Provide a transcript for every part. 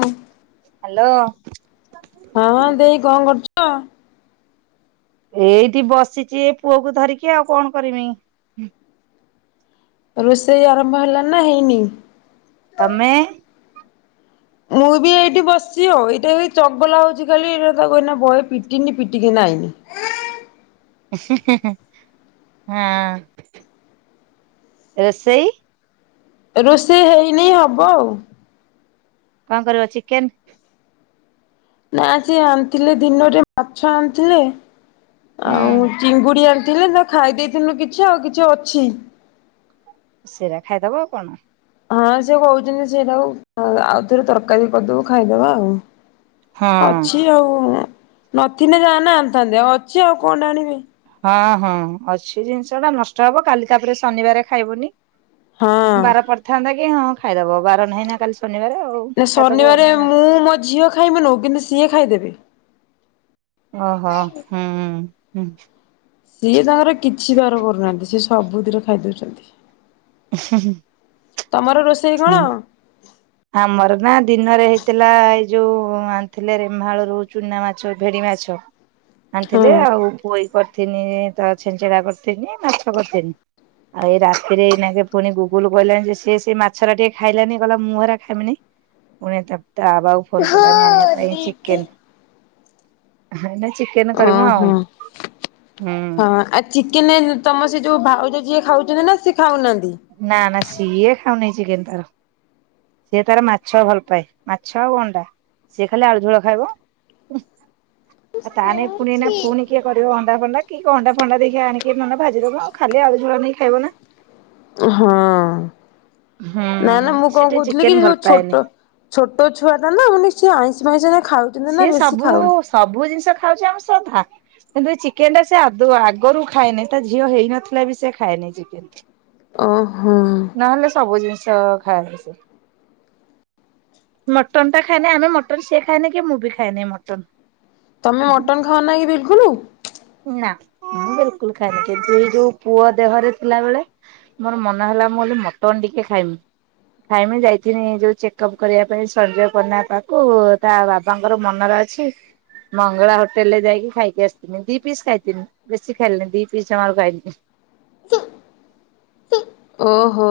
ହୁଁ। ହ୍ୟାଲୋ। ହଁ ଦେଇ କଣ କରୁଚ? ଏଇଠି ବସିଚି ଏ ପୁଅ କୁ ଧରିକି ଆଉ କଣ କରିମି। ରୋଷେଇ ଆରମ୍ଭ ହେଲାଣି ନା ହେଇନି? ତମେ ମୁଁ ବି ଏଇଠି ବସିଛି ଆଉ ଏଇଟା ଚଗଲା ହଉଛି ଖାଲି ହେ ତାକୁ ଏଇନା ବଏ ପିଟିଲି ପିଟିକିନା ଆଇଲି। ହେନ୍ ହେନ୍ ରୋଷେଇ? ରୋଷେଇ ହେଇନି ହବ ଆଉ। କଣ କରିବ ଚିକେନ? ନା ସେ ଆଣିଥିଲେ ଦିନରେ ମାଛ ଆଣିଥିଲେ ହୁଁ। ଆଉ ଚିଙ୍ଗୁଡି ଆଣିଥିଲେ ତ ଖାଇ ଦେଇଥିଲୁ କିଛି ଆଉ କିଛି ଅଛି। ସେଇଟା ଖାଇଦବ ଆଉ କଣ? ହଁ ସେ କହୁଛନ୍ତି ସେଟାକୁ ଆଉ ଥରେ ତରକାରୀ କରିଦବୁ ଖାଇଦବା ଆଉ। ହଁ ଅଛି ଆଉ ନଥିଲେ ଯା ନା ଆଣିଥାନ୍ତେ ଆଉ ଅଛି ଆଉ କଣ ଟା ଆଣିବି। ହଁ ହଁ ଅଛି ଜିନିଷ ଟା ନଷ୍ଟ ହବ କାଲି ତାପରେ ଶନିବାର ଖାଇବୁନି। ହଁ। ବାର ପଡିଥାନ୍ତା କି ହଁ ଖାଇଦବ ବାର ନାହିଁ ନା କାଲି ଶନିବାର ଆଉ ନା ଖାଇଦବ ଶନିବାରେ ଏଇନେ। ମୁଁ ମୋ ଝିଅ ଖାଇବୁନି କିନ୍ତୁ ସିଏ ଖାଇଦେବେ। ଓହୋ ହୁଁ ହୁଁ। ସିଏ ତାଙ୍କର କିଛି ବାର କରୁନାହାନ୍ତି ସିଏ ସବୁଥିରେ ଖାଇଦଉଛନ୍ତି। ହୁଁ ହୁଁ। ତମର ରୋସ୍ ହୁଁ। ଆମର ନା ଦିନରେ ହେଇଥିଲା ଏଇ ଯୋଉ ଆଣିଥିଲେ ନେମାଳରୁ ଚୁନା ମାଛ ଭେରି ମାଛ। ହଁ ଆଣିଥିଲେ ଆଉ ପୋଇ କରିଥିନି ତ ଛେଚେଡା କରିଥିନି ମାଛ କରିଥିନି। ଆଉ ଏଇନା ରାତିରେ ଏଇନାକେ ପୁଣି ଗୁଗୁଲ କହିଲା ଯେ ସେ ସେ ମାଛ ମାଛରା ଟିକେ ଖାଇଲାନି କହିଲା ମୁଁ ଏରା ଖାଇମିନି ପୁଣି ତା ବାବା କୁ ଫୋନ୍ କଲାଣି ଆଣିବା ପାଇଁ ଚିକେନ୍। ହେନେ ଚିକେନ କରିବୁ ଓହୋ। ଆଉ ହୁଁ। ହଁ ଆଉ ଚିକେନ ତମ ସେ ଯୋଉ ଭାଉଜ ଯିଏ ଖାଉଛନ୍ତି ନା ସେ ଖାଉନାହାନ୍ତି? ନା ନା ସିଏ ଖାଉନି ଚିକେନ ତାର। ସିଏ ତାର ମାଛ ଭଲ ପାଏ ମାଛ ଆଉ ଅଣ୍ଡା ସିଏ ଖାଲି ଆଳୁ ଝୋଳ ଖାଇବ। ଆ ତାନେ ପୁଣି ନା ପୁଣିି କିଏ କରିବ ଅଣ୍ଡା ଫଣ୍ଡା କି ଅଣ୍ଡା ଫଣ୍ଡା ଦେଖି ଆଣିକି ନହେଲେ ଭାଜିଦବ ଆ ଖାଲି ଆଳୁ ଝୁଳ ନେଇ ଖାଇବ ନା ହଁ ହୁଁ ନାଇ ନା ମୁଁ ସେ କଣ ଟିକେ କହୁଥିଲି ଚିକେନ କି ଭଲ ଯୋଉ ପାଏନି। ଛୋଟ ଛୋଟ ଛୁଆ ଟା ନା ମାନେ ସେ ଆଇଁଷ ଫାଇଁସ ଏଇନା ଖାଉନି ସିଏ ସବୁ ସବୁ ଜିନିଷ ଖାଉଛି ଆମ ସହ ଭା କିନ୍ତୁ ଏ ଚିକେନ ଟା ସେ ଆଦୌ ଆଗରୁ ଖାଏନାହିଁ ତା ଝିଅ ହେଇନଥିଲା ବି ସେ ଖାଏନି ଚିକେନ। ଓହୋ। ନହେଲେ ସବୁ ଜିନିଷ ଖାଏ ସିଏ। ମଟନ ଟା ଖାଏନି ଆମେ ମଟନ୍ ସେ ଖାଏନି କି ମୁଁ ବି ଖାଇନି ମଟନ। ତମେ ମଟନ ଖାଅ ନାହିଁ କି ବିଲକୁଲ? ନା ମୁଁ ବିଲକୁଲ ଖାଇନି କିନ୍ତୁ ଏଇ ଯୋଉ ପୁଅ ଦେହରେ ଥିଲାବେଳେ ମୋର ମନ ହେଲା ମୁଁ କହିଲିି ମଟନ୍ ଟିକିଏ ଖାଇମି। ନାଇମ ଯାଇଥିଲି ଏ ଯୋଉ ଚେକ ଅପ୍ କରିବା ପାଇଁ ସଞ୍ଜୟ ପଟନା ପାକୁ ତା ବାବା ବାପାଙ୍କର ମନରେ ଅଛି ମଙ୍ଗଳା ହୋଟେଲ ରେ ଯାଇକି ଖାଇକି ଆସିଥିନି ଦି ପିସ୍ ଖାଇଥିନି ବେଶି ଖାଇଲିନି ଦି ପିସ୍ ଜମାରୁ ଖାଇଲି। ଓହୋ।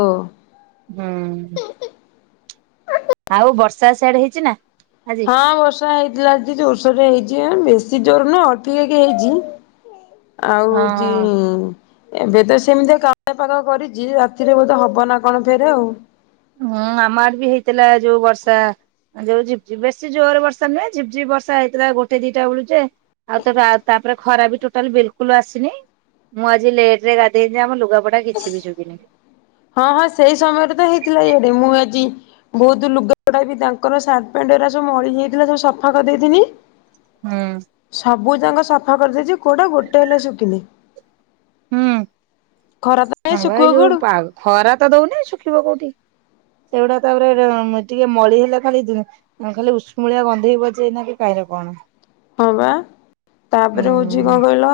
ହୁଁ। ଆଉ ବର୍ଷା ସେଆଡେ ହେଇଛି ନା? ହଁ ବର୍ଷା ହେଇଥିଲା ଆଜି ଜୋରସୋରେ ହେଇଛି ବେଶୀ ଜୋର ନୁହଁ ଅଳପେକି ହେଇଛି। ଆଉ ହଉଛି ହଁ। ଏବେ ତ ସେମିତି କାଉଁଳିଆ ପାଗ କରିଛି ରାତିରେ ବୋଧେ ହବ ନା କଣ ଫେରେ ଆଉ। ହୁଁ ଆମ ଆଡ଼େ ବି ହେଇଥିଲା ଯୋଉ ବର୍ଷା ଯଉ ଝିପି ଝିପି ବେଶି ଜୋରେ ବର୍ଷା ନୁହେଁ ଝିପଝିପ୍ ବର୍ଷା ହେଇଥିଲା ଗୋଟେ ଦିଟା ବେଳୁ ଯେ ଆଉ ତ ତାପରେ ଖରା ବି ହୋଟାଲ ବିଲକୁଲ ଆସିନି ମୁଁ ଆଜି ଲେଟ ରେ ଗାଧେଇି ଆମ ଲୁଗାପଟା କିଛି ବି ଶୁକିନି। ହଁ ହଁ ସେଇ ସମୟରେ ତ ହେଇଥିଲା ଇଆଡେ ମୁଁ ଆଜି ବହୁତ ଲୁଗାଟା ବି ତାଙ୍କର ସାର୍ଟ ପଣ୍ଟଟା ସବୁ ମଳି ଯାଇଥିଲା। ସବୁ ସଫା କରିଦେଇଥିଲି। ହଁ। ସବୁ ଯକ ସଫା କରିଦେଇଛି କୋଉଟା ଗୋଟେ ହେଲେ ଶୁଖିନି। ହୁଁ, ଖରା ତ ନାହିଁ ହଁ ଶୁଖିବ ଭାଇ କୁଆଡୁ ଯୋଉ ଖରା ତ ଦଉନି ଶୁଖିବ କୋଉଠି। ସେଗୁଡା ତାପରେ ଟିକେ ମଳି ହେଲେ ଖାଲି ଖାଲି ଉଷ୍ମଳିଆ ଗନ୍ଧେଇ ବଜେଇନା କି କାହିଁରେ କଣ ହଁ ବା ତାପରେ ହଉଛି କଣ ହୁଁ। କହିଲ?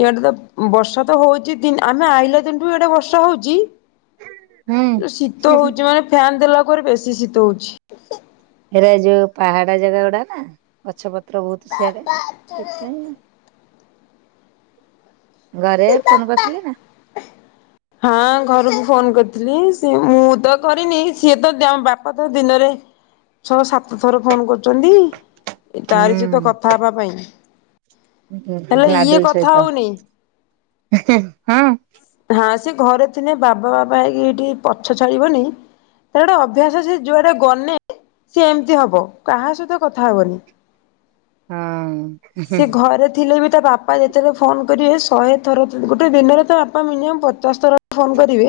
ଇଆଡେ ତ ବର୍ଷା ତ ହଉଛି ଦ ଆମେ ଆଇିଲ ଦିନଠୁ ଇଆଡେ ବର୍ଷା ହଉଛି। ଶୀତ ହୁଁ। ହଉଛି ମାନେ ଫ୍ୟାନ ଦେଲା ପରେ ବେଶୀ ଶୀତ ହଉଛି। ଏଟ ଯୋଉ ପାହାଡ ଜାଗା ଗୁଡା ନା ଗଛ ପତ୍ର ବହୁତ ସିଆଡେ ଘରେ ଫୋନ କରିଥିଲେ ନା? [inaudible] ହଁ ଘରକୁ ଫୋନ କରିଥିଲି ସେ ମୁଁ ତ କରିନି ସିଏ ତ ବାପା ତ ଦିନରେ ଛଅ ସାତ ଥର ଫୋନ କରୁଛନ୍ତି ତାରି ସହିତ ହୁଁ କଥା ହବା ପାଇଁ ହେଲା ଇଏ ଲାଡୁଲ ସହିତ। କଥା ହଉନି। ହଁ। ହଁ ସେ ଘରେ ଥିଲେ ବାବା ବାବା ହେଇକି ଏଠି ପଛ ଛାଡିବନି। ତା ଗୋଟେ ଅଭ୍ୟାସ ସେ ଯୁଆଟେ ଗଲେେ ସି ଏମିତି ହବ କାହା ସହିତ କଥା ହବନି। ହଁ। ସେ ଘରେ ଥିଲେ ବି ତା ବାପା ଯେତେବେଳେ ଫୋନ୍ କରିବେ ଶହେ ଥର ଗୋଟେ ଦିନରେ ତା ବାପା ମିନିମମ୍ ପଚାଶ ଥର ଫୋନ୍ କରିବେ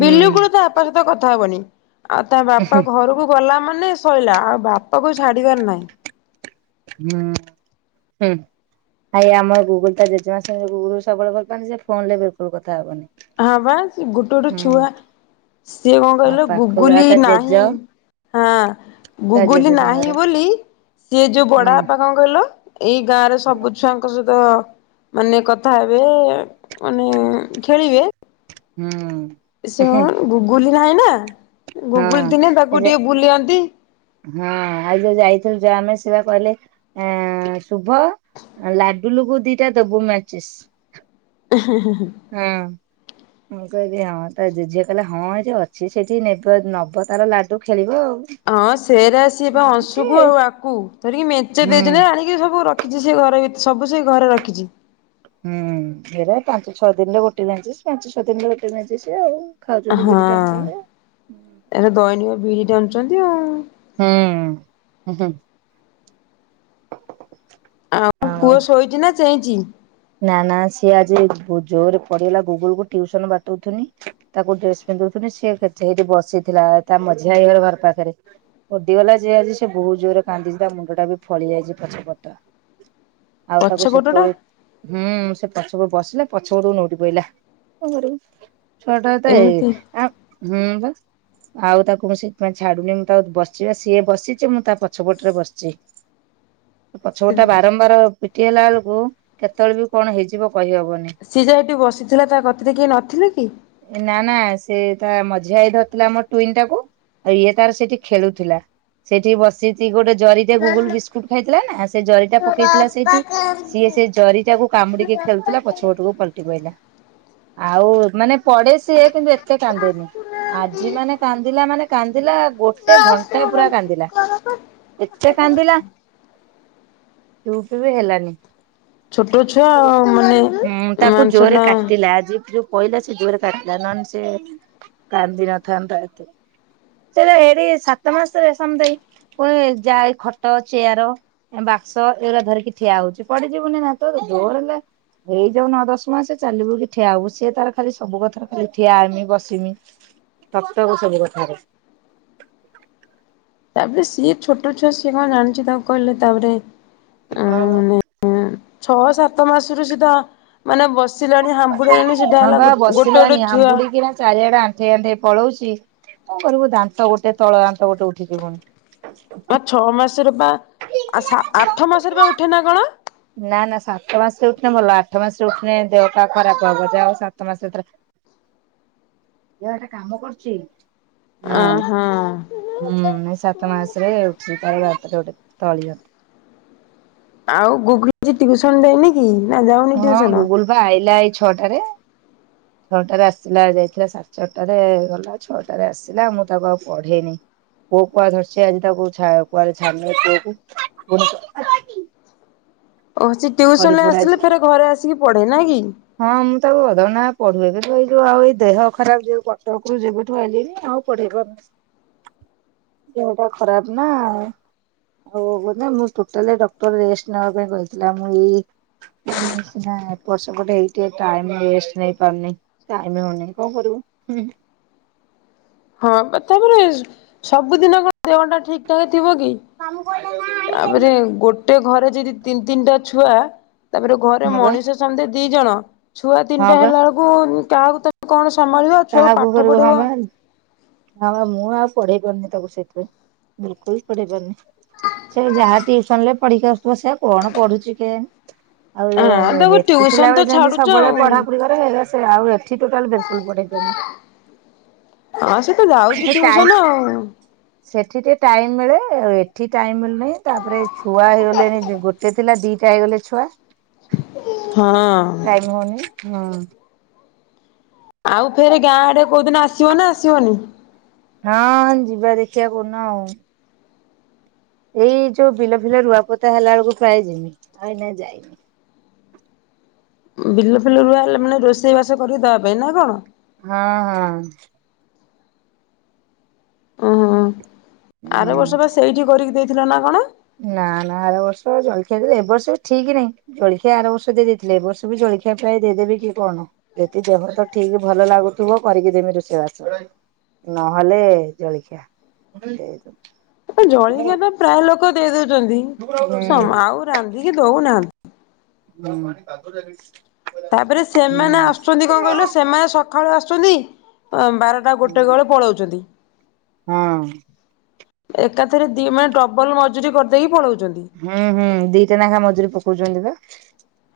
ହୁଁ ବିଲୁକୁଳ ତା ବାପା ସହିତ କଥା ହବନି ଆଉ ତା ବାପା ହୁଁ। ଘରକୁ ଗଲା ମାନେ ଶୋଇଲା ଆଉ ବାପା କ ଛାଡିବାର ନାହିଁ। ହୁଁ ହୁଁ। ଆାଇ ଆମ ଗୁଗଲ ତାେମାରେ ଗୁଗଲ ସବୁଳେ ଭଲ ପନି ସେ ଫୋନରେ ବିଲକୁଲ କଥା ହବନି। ହଁ ବା ସେ ଗୋଟେ ଗୋଟେ ହୁଁ ଛୁଆ ସିଏ କଣ ଆଉ କହିଲ ପାଖକୁ ଆଉ ଗୁଗୁଲି ତା ଜେଜ ନାହିଁ। ହଁ ତା ଜେଜ ଗୁଗୁଲି ନାହିଁ ସାଙ୍ଗରେ ବୋଲି ସିଏ ଯୋଉ ବଡା ହଁ ପା କଣ କହିଲ ଏଇ ଗାଁରେ ସବୁ ଛୁଆଙ୍କ ସହିତ ତ ମାନେ କଥା ହେବେ ମାନେ ଖେଳିବେ। ହୁଁ। ସେ କ ଗୁଗୁଲ ନାହିଁ ନା ହଁ ଗୁଗୁଲ ଦିନେ ଏ ତାକୁ ଯେ ଟିକେ ବୁଲନ୍ତି। ହଁ ଆଉ ଯୋଉ ଯାଇଥିଲୁ ଯୋ ଆମେ ସେଆ କହିଲେ ଆ ଶୁଭ ଲାଡୁ ଲୁବୁ ଦିଟା ଦବୁ ମ୍ୟାଚିସ୍। ହଁ ହଁ ହଁ। ହଁ। ମୁଁ କହିଲି ହଁ ତ ଜେଝି କିଲେ ହଁ ଏଇଠି ଅଛି ସେଇଠି ନେ ନବ ତାର ଲାଡୁ ଖେଳିବ ଆଉ। ହଁ ସେରେ ଆସ ଏମିତି ଅଂଶୁକୁ ଆଉ ଆକୁ ତରିକି ମେଞ୍ଚେ ହୁଁ ଦେଇଛି ଆଣିକି ସବୁ ରଖିଛି ସେ ଘରେ ସବୁ ସେ ଘରେ ରଖିଛି। ହୁଁ ଏରା ପାଞ୍ଚ ଛଅ ଦିନରେ ଗୋଟେ ଜାଣିଚ ପାଞ୍ଚ ଛଅ ଦିନରେ ଗୋଟେ ଜାଣି ସ ଆଉ ଖାଉଛନ୍ତି ହଁ ବିରି ଟାଣୁଛନ୍ତି ଆଉ। ଏଟ ଦୈନୀୟ ବିରି ଟାଣୁଛନ୍ତି ଆଉ। ହଁ ହ। ଆଉ ପୁଅ ଶୋଇଛି ନା ଚେଇଁଛି? ନା ନା ସିଏ ଆଜି ଜୋରରେ ପଢେଇଗଲା ଗୁଗୁଲ କୁ ଉସନ ବାଟଉଥନି। ତାକୁ ଡ୍ରେସ ପିନ୍ଧୁଥିଲି ସିଏ ସେଇଠି ବସିଥିଲା ତା ମଝିଆ ହେଇଗର ଘର ପାଖରେ। ଓଡିଗଲା ଯ ଆଜି ସେ ବହୁତ ଜୋରରେ କାନ୍ଦିଛି ତା ମୁଣ୍ଡ ଟା ବି ଫଳି ଯାଇଛି ପଛ ପଟ ଆଉ ତାକୁ ପଛ ପଟଟା ସେତେବେଳେୁ ହୁଁ, ସେ ପଛ ବସିଲା ପଛ ଗୁ ନୋଉଠି ବଲା କଣ କରିବୁ? ଛଅଟା ତ ଏଇ ଏମିତି ଆଁ ହୁଁ ବା ଆଉ ତାକୁ ମୁଁ ସେଥିପାଇଁ ଛାଡୁନି ମୁଁ ତାକୁ ବସଚି ବା ସିଏ ବସିଚି ମୁଁ ତା ପଛପଟରେ ବସିଚି। [inaudible] ପଛପଟଟା ବାରମ୍ବାର ପିଟି ହେଲା ବେଳକୁ କେତେବେଳେ ବି କଣ ହେଇଯିବ କହିହବନି। ସେ ଯାହା ହେଠି ବସିଥିଲା ତା କତିରେ କିଏ ନଥିଲେ କି? ଏ ନାଁ ନାଁ ସେ ତା ମଝିଆ ଭାଇ ଧରିଥିଲା ଆମ ଟୁଇଁ ଟାକୁ। ଇଏ ତାର ସେଠି ଖେଳୁଥିଲା ସେଇଠି ବସିଚି ଗୋଟେ ଜରି ଯେ ଗୁଗୁଲ ବିସ୍କୁଟ ଖାଇଥିଲା ନା ସେ ଜରିଟା ପକେଇଥିଲା ସେଇଠି। ସିଏ ସେ ଜରି ଟାକୁ କାମୁଡିକି ଖେଳୁଥିଲା ପଛପଟକୁ ପଲଟି ପଡିଲା ଆଉ ମାନେ ପଡେ ସିଏ କିନ୍ତୁ ଏତେ କାନ୍ଦେନି ଆଜି ମାନେ କାନ୍ଦିଲା ମାନେ କାନ୍ଦିଲା ଗୋ ଗୋଟେ ଘଣ୍ଟା ପୁରା କାନ୍ଦିଲା ଏତେ କାନ୍ଦିଲା। ଚୁପ ବି ହେଲାନି। ଛୋଟ ଛୁଆ ମାନେ ହୁଁ ତାକୁ ମାନସ ଜୋରରେ ଟା କାଟିଲା ଆଜି ଯୋ ପଇଲା ସେ ଜୋରେ କାନ୍ଦିଲା ନହେଲେ ସେ କାନ୍ଦିିନଥାନ୍ତା ଏତେ। ସେ ଏରେ ସାତ ମାସେ ସମଥିଙ୍ଗ ପୁଣି ଯା ଏଇ ଖଟ ଚେୟାର ବାକ୍ସ ଏରା ଧରିକି ଠିଆ ହଉଚି ପଡି ଯିବୁନି ଦାନ୍ତ ରୁ ଜୋରେ ଲେ ଏଇ ଯୋଉ ନଅ ଦଶ ମାସ ଚାଲିବୁ କି ଠିଆ ହବୁ ସିଏ ତାର ଖାଲି ସବୁ କଥାରେ ଖାଲି ଠିଆ ହେମି ବସିମି। ଟକ ଟକ ସବୁ କଥାରେ ତାପରେ ସିଏ ଛୋଟ ଛୁଆ ସିଏ କଣ ଜାଣିଚି ତାକୁ କହିଲେ ତାପରେ। ହଁ ହୁଁ ଛଅ ସାତ ମାସରୁ ସିଏତ ମାନେ ବସିଲାଣି ହାମ୍ୱୁଡେଇଲାଣି ସେ ହଁ ପା ବସିଲାଣି ହାମ୍ପୁଡି କିନା ଚାରିଆଡେ ଆନ ଆଣ୍ଠେଇ ଆଣ୍ଠେଇ ପଳଉଚି କଣ କରିବୁ ଦାନ୍ତ ଗୋଟେ ତଳ ଦାନ୍ତ ଗୋଟେ ଉଠିଚି ପୁଣି। ଆ ଛଅ ମାସରେ ପା ସା ଆଠ ମାସରେ ପା ଉଠେ ନା କଣ। ନାଁ ନାଁ ସାତ ମାସରେ ଉଠିନେ ଭଲ ଆଠ ମାସରେ ଉଠିନେ ଦେହ ପା ଖରାପ ହବ ଯାହା ହୋଇ ସାତ ମାସ ତାର ଇଆଡେ କାମ କରୁଚି। ଅ ହଁ। ହୁଁ ସାତ ମାସ ରେ ଉଠିଚି ତାର ଦାନ୍ତଟେ ଗୋଟେ ତଳି ଦାନ୍ତ। ଆଉ ଗୁଗୁ ଆଜି ଟ୍ୟୁସନ ଯାଇନି କି ନା ଯାଉନି ଟ୍ୟୁସନ। ସିଏପା ଆଇଲା ଏଇ ଛଅଟାରେ ଛଅଟାରେ ଆସିଲା ଯାଇଥିଲା ସାତ ଚାରଟାରେ ଗଲା ଛଅଟାରେ ଆସିଲା ମୁଁ ତାକୁ ଆଉ ପଢେଇନି। ପୁଅକୁ ଆଜି ଧରଚି ଆଜି ତାକୁ ଛା କୁଆଡେ ଛାଡିନି ପୁଅକୁ ପୁଣି ଓହ ସେ ଟ୍ୟୁସନରେ ଅଛି ଆସିଲେ ଫେରେ ଘରେ ଆସିକି ପଢେ ନାଁ କି? ହଁ ମୁଁ ତାକୁ ଅଧଘଣ୍ଟା ଲେଖା ପଢୁଏ କିନ୍ତୁ ଏଇ ଯୋଉ ଆଉ ଏଇ ଦେହ ଖରାପ ଯୋଉ କଟକରୁ ଯେବେଠୁ ଆଇଲିଣି ଆଉ ପଢେଇବ [inaudible] ଦେହଟା ଖରାପ ନା ହଉ କି ନାଇଁ ମୁଁ ଟୋଟାଲି ଡକ୍ଟର ରେଷ୍ଟ ନବା ପାଇଁ କହିଥିଲା ମୁଁ ଏଇ ମୁଁ ସିନା ଏପ୍ରସ ଗୋଟେ ଏଇଟି ଏ ଟାଇମ ରେଷ୍ଟ ନେଇ ପାରୁନି ଟାଇମ ହଉନି କଣ କରିବୁ। ହ କ ତାପରେ ସବୁଦିନ କଣ ଦେହ ଟା ଠିକ ଠାକ ଥିବ କି। ତାପରେ ଗୋଟେ ଘରେ ଯଦି ତିନ ତିନଟା ଛୁଆ। ତାପରେ ଘରେ ହଁ ବା ମଣିଷ ସମୁଦାଏ ଦି ଜଣ ଛୁଆ ହଁ ତିନଟା ବା ହେଲା ବେଳ କୁ କାହାକୁ ତମେ କଣ ସମ୍ଭାଳିବ ଛୁଆକୁ କାହାକୁ ପାଠ କରିବୁ ହଁ ପଢେଇବ। ବା ହଁ ପା ମୁଁ ଆଉ ପଢେଇ ପାରୁନି ତାକୁ ସେଇଥିପାଇଁ ବିଲକୁଲ ପଢେଇ ପାରୁନି। ସେ ଯାହା ଟିଉସନ ରେ ପଢିକି ଆସୁଥିବ ସେ ଆଉ କଣ ପଢୁଛି କେୟାଣି। ହଁ ଆଉ ତାକୁ ହେଟି ଥିଲା ଟିଉସନ ତ ବେଳେ ଯେମିତି ଛାଡୁଛ ସବୁବେଳେ ଆଉ ପଢାପଢି କରେ ସେ ହେଲା ସେ ଆଉ ଏଠି ଟୋଟାଲ ବିଲକୁଲ ପଢେଇ ପାରୁନି। ହଁ ସେ ତ ଯାଉଛି ସେଠି ଟାଇ ଟିଉସନ ଆଉ ସେଠି ଟିକେ ଟାଇମ ମିଳେ ଏଠି ଟାଇମ ମିଳ ନାଇଁ ତାପରେ ଛୁଆ ହେଇଗଲେଣି ଗୋଟେ ଥିଲା ଦିଟା ହେଇଗଲେ ଛୁଆ ହଁ ଟାଇମ ହଉନି ହୁଁ ଆଉ ଫେରେ ଗାଁ ଆଡେ କୋଉଦିନ ଆସିବ ନା ଆସିବନି? ହଁ ଯିବା ଦେଖିବା କୋଉ ଦିନ ଆଉ ଏଇ ଯୋଉ ବିଲ ଫିଲ ରୁଆପୋତା ହେଲା ବେଳକୁ ପ୍ରାୟ ଜିମି ଆଉ ଏଇନା ଯାଇନି ବିଲ ଫିଲ ରୁଆ ହେଲା ମାନେ ରୋଷେଇ ବାସ କରିକି ଦେବା ପାଇଁ ନା କଣ? ହଁ ହଁ ଓ ହୋ ଆର ହୁଁ ବର୍ଷ ବା ସେଇଠି କରିକି ଦେଇଥିଲ ନା କଣ? ନା ନା ଆର ବର୍ଷ ଜଳ ଖିଆ ଏବ ବର୍ଷ ବି ଠିକ ନାହିଁ। ଜଳଖିଆ ଆର ବର୍ଷ ଦେଇ ଦେଇଥିଲେ ଏବ ବର୍ଷ ବି ଜଳଖିଆ ପ୍ରାୟ ଦେଇଦେବେ କି କଣ? ଯଦି ଦେହ ତ ଠିକ ଭଲ ଲାଗୁଥିବ କରିକି ଦେମି ରୋଷେଇବାସିବ ନହେଲେ ଜଳଖିଆ। ଦେଇ ହଁ ଜଳିକିଆ ତ ପ୍ରାୟ ଲୋକ ଦେଇ ଦଉଛନ୍ତି ହୁଁ ହୁଁ। ସମ୍ଆଉ ରାନ୍ଧିକି ଦଉନାହାନ୍ତି। ଉ [inaudible] ତାପରେ ସେମାନେ ଆସୁଛନ୍ତି କଣ କହିଲ ସେମାନେ ସକାଳୁ ଆସୁଛନ୍ତି ଆ ବାରଟା ତା ଗୋଟେ ବେଳେ ପଳଉଛନ୍ତି। ହଁ ଏକାଥରେ ଦି ମାନେ ଡବଲ ମଜୁରୀ କରିଦେଇକି ପଳଉଛନ୍ତି। ହୁଁ ହୁଁ ଦିଟା ଲେଖା ମଜୁରୀ ପକଉଛନ୍ତି ବା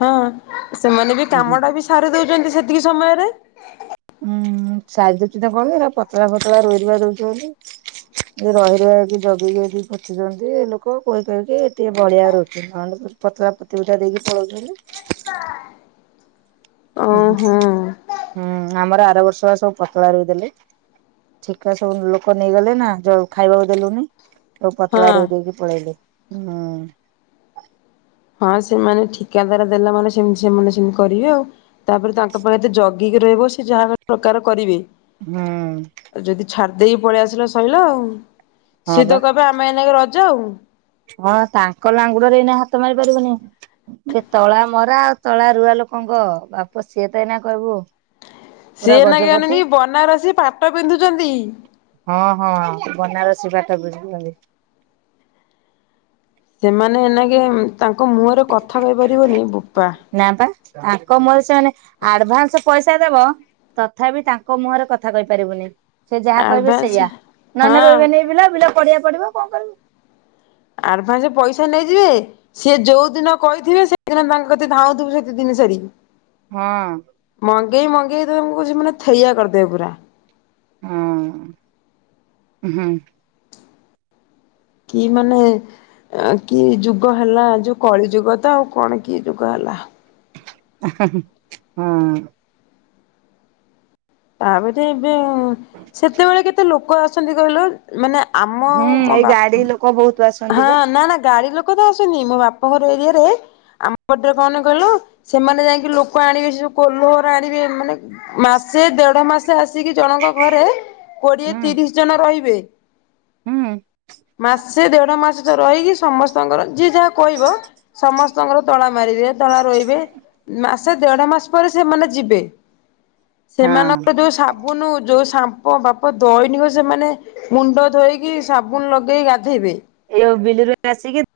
ହଁ ସେମାନେ ବି କାମ ଟା ବି ସାରି ଦଉଛନ୍ତି ସେତିକି ସମୟରେ ହୁଁ ସାଇଦଛିହ କନ ପତଳା ଫତଳା ରୋଇ ରୁଆ ଦଉଛି ବୋଲି [inaudible] ଯ ର ରୁଆକି ଜଗିକି ଯି ପଚିଛନ୍ତି ଲୋକ କହି କହକି ଟିକେ ବଳିିଆ ରହୁଛନ୍ତି ମଣ୍ଡପୁର ପତଳା ପତିଟା ଦେଇକି ପଳଉଛନ୍ତି [inaudible] ଉ ହୁ ଓହୋ ହୁଁ ଆମର ଆର ବର୍ଷ ବା ସବୁ ପତଳା ରୋଇଦେଲେ। ଠିକା ସବୁ ଲୋକ ନେଇଗଲେ ନା ଜଳ ଖାଇବାକୁ ଦେଲୁନି। ସେ ପତଳା ହଁ। ରୋଇ ଦେଇକି ପଳେଇଲେ ହୁଁ। ହଁ ସେମାନେ ଠିକାଦାର ଦେଲା ମାନେ ସେମତି ସେମାନେ ସେମିତି କରିବେ ଆଉ ତାପରେ ତାଙ୍କ ପାଇଁ ଏତେ ଜ ଗିକି ରହିବ ସେ ଯାହା ଗୋଟ୍ ପ୍ରକାର କରିବେ ହୁ ଆଉ ଯଦି ଛାଡ଼ି ଦେଇକି ପଳେଇ ଆସିଲା ସଇଲା ଆଉ ହଁ ସିଏ ବା ତ କହିବେ ଆମେ ଏ ନେଇକ ରଜ ଆଉ ହଁ ତାଙ୍କ ଲାଙ୍ଗୁଡରେ ଏଇନା ହାତ ମାରି ପାରିବନି। ଯେ ତଳା ମରା ଆଉ ତଳା ରୁଆ ଲୋକଙ୍କ ବାପ ସିଏ ତ ଏଇନା କହିବୁ ପୁରା ସିଏ ନା ଇଏ ଗଜପତି। ଅନାନି ବନାରସୀ ପାଟ ପିନ୍ଧୁଛନ୍ତି ହଁ ହଁ ବନାରସି ପାଟ ପିନ୍ଧୁଛନ୍ତି। ସେମାନେ ଏଇ ନାକେ ତାଙ୍କ ମୁହଁରେ କଥା କହିପାରିବନି ବୋପା ନା ପା ତାଙ୍କ ମୋର ସେମାନେ ଆଡଭାନ୍ସ ପଇସା ଦବ ତଥାପି ତାଙ୍କ ମୁହଁରେ କଥା କହିପାରିବୁନି। ସେ ଯାହା କହିବେ ଆଡ଼ଭାନ୍ସ ସେଇଆ ନ ହଁ ନା ରହିବନି ପିଲା ପିଲା ପଡିଆ ପଡିବ କଣ କରିବୁ? ଆଡଭାନ୍ସ ପଇସା ନେଇଯିବେ ସିଏ ଯୋଉ ଦିନ କହିଥିବେ ସେଦିନ ତାଙ୍କ କତିକି ଧାଉଥିବେ ସେତେ ଦିନ ସାରି ହଁ ମଙ୍ଗେଇ ମଙ୍ଗେଇ ମାନେ ଥେଇଆ କରିଦେବେ ପୁରା ହଁ ହୁଁ କି ମାନେ କି ଯୁଗ ହେଲା ଯୋଉ କଳି ଯୁଗ ତ ଆଉ କଣ କି ଯୁଗ ହେଲା ହେ ହେ ହଁ। ଆମେତ ଏବେ ସେତେବେଳେ କେତେ ଲୋକ ଆସନ୍ତି କହିଲ? ମାନେ ଆମ ହୁଁ ମୋ ଏଇ ବାପ୍ ଗାଡି ଲୋକ ବହୁତ ଆସନ୍ତି ହଁ, ବା ନା ନା ଗାଡି ଲୋ କଥା ଆସୁନି ମୋ ବାପା ଘର ଏରିଆରେ ଆମଟରେ କଣ କହିଲୁ ସେମାନେ ଯାଇକି ଲୋକ ଆଣିବେ ସେ ଯୋଉ କୋଲହରା ଆଣିବେ ମାନେ ମାସ୍ ସେ ଦେଢ ମାସ ଆସିକି ଜଣଙ୍କ ଘରେ କୋଡିଏ ହୁଁ ତିରିଶ ଜଣ ରହିବେ। ହୁଁ ମାସେ ଦେଢ ମାସେ ତ ରହିକି ସମ ସ୍ତଙ୍କର ଯି ଯାହା କହିବ ସମସ୍ତଙ୍କର ତଳା ମାରିବେ ତଳା ରୋହିବେ ମା ସେ ଦେଢ ମାସ ପରେ ସେମାନେ ଯିବେ ହଁ ସେମାନଙ୍କର ଯୋଉ ସାବୁନ ଯୋଉ ଶାମ୍ ପ ବାପ ଦୈନିକ ସେମାନେ ମୁଣ୍ଡ ଧୋଇକି ସାବୁନ ଲଗେଇ ଗାଧେଇବେ। ଏ ଯୋଉ ବିଲୁରୁ ଆସିକି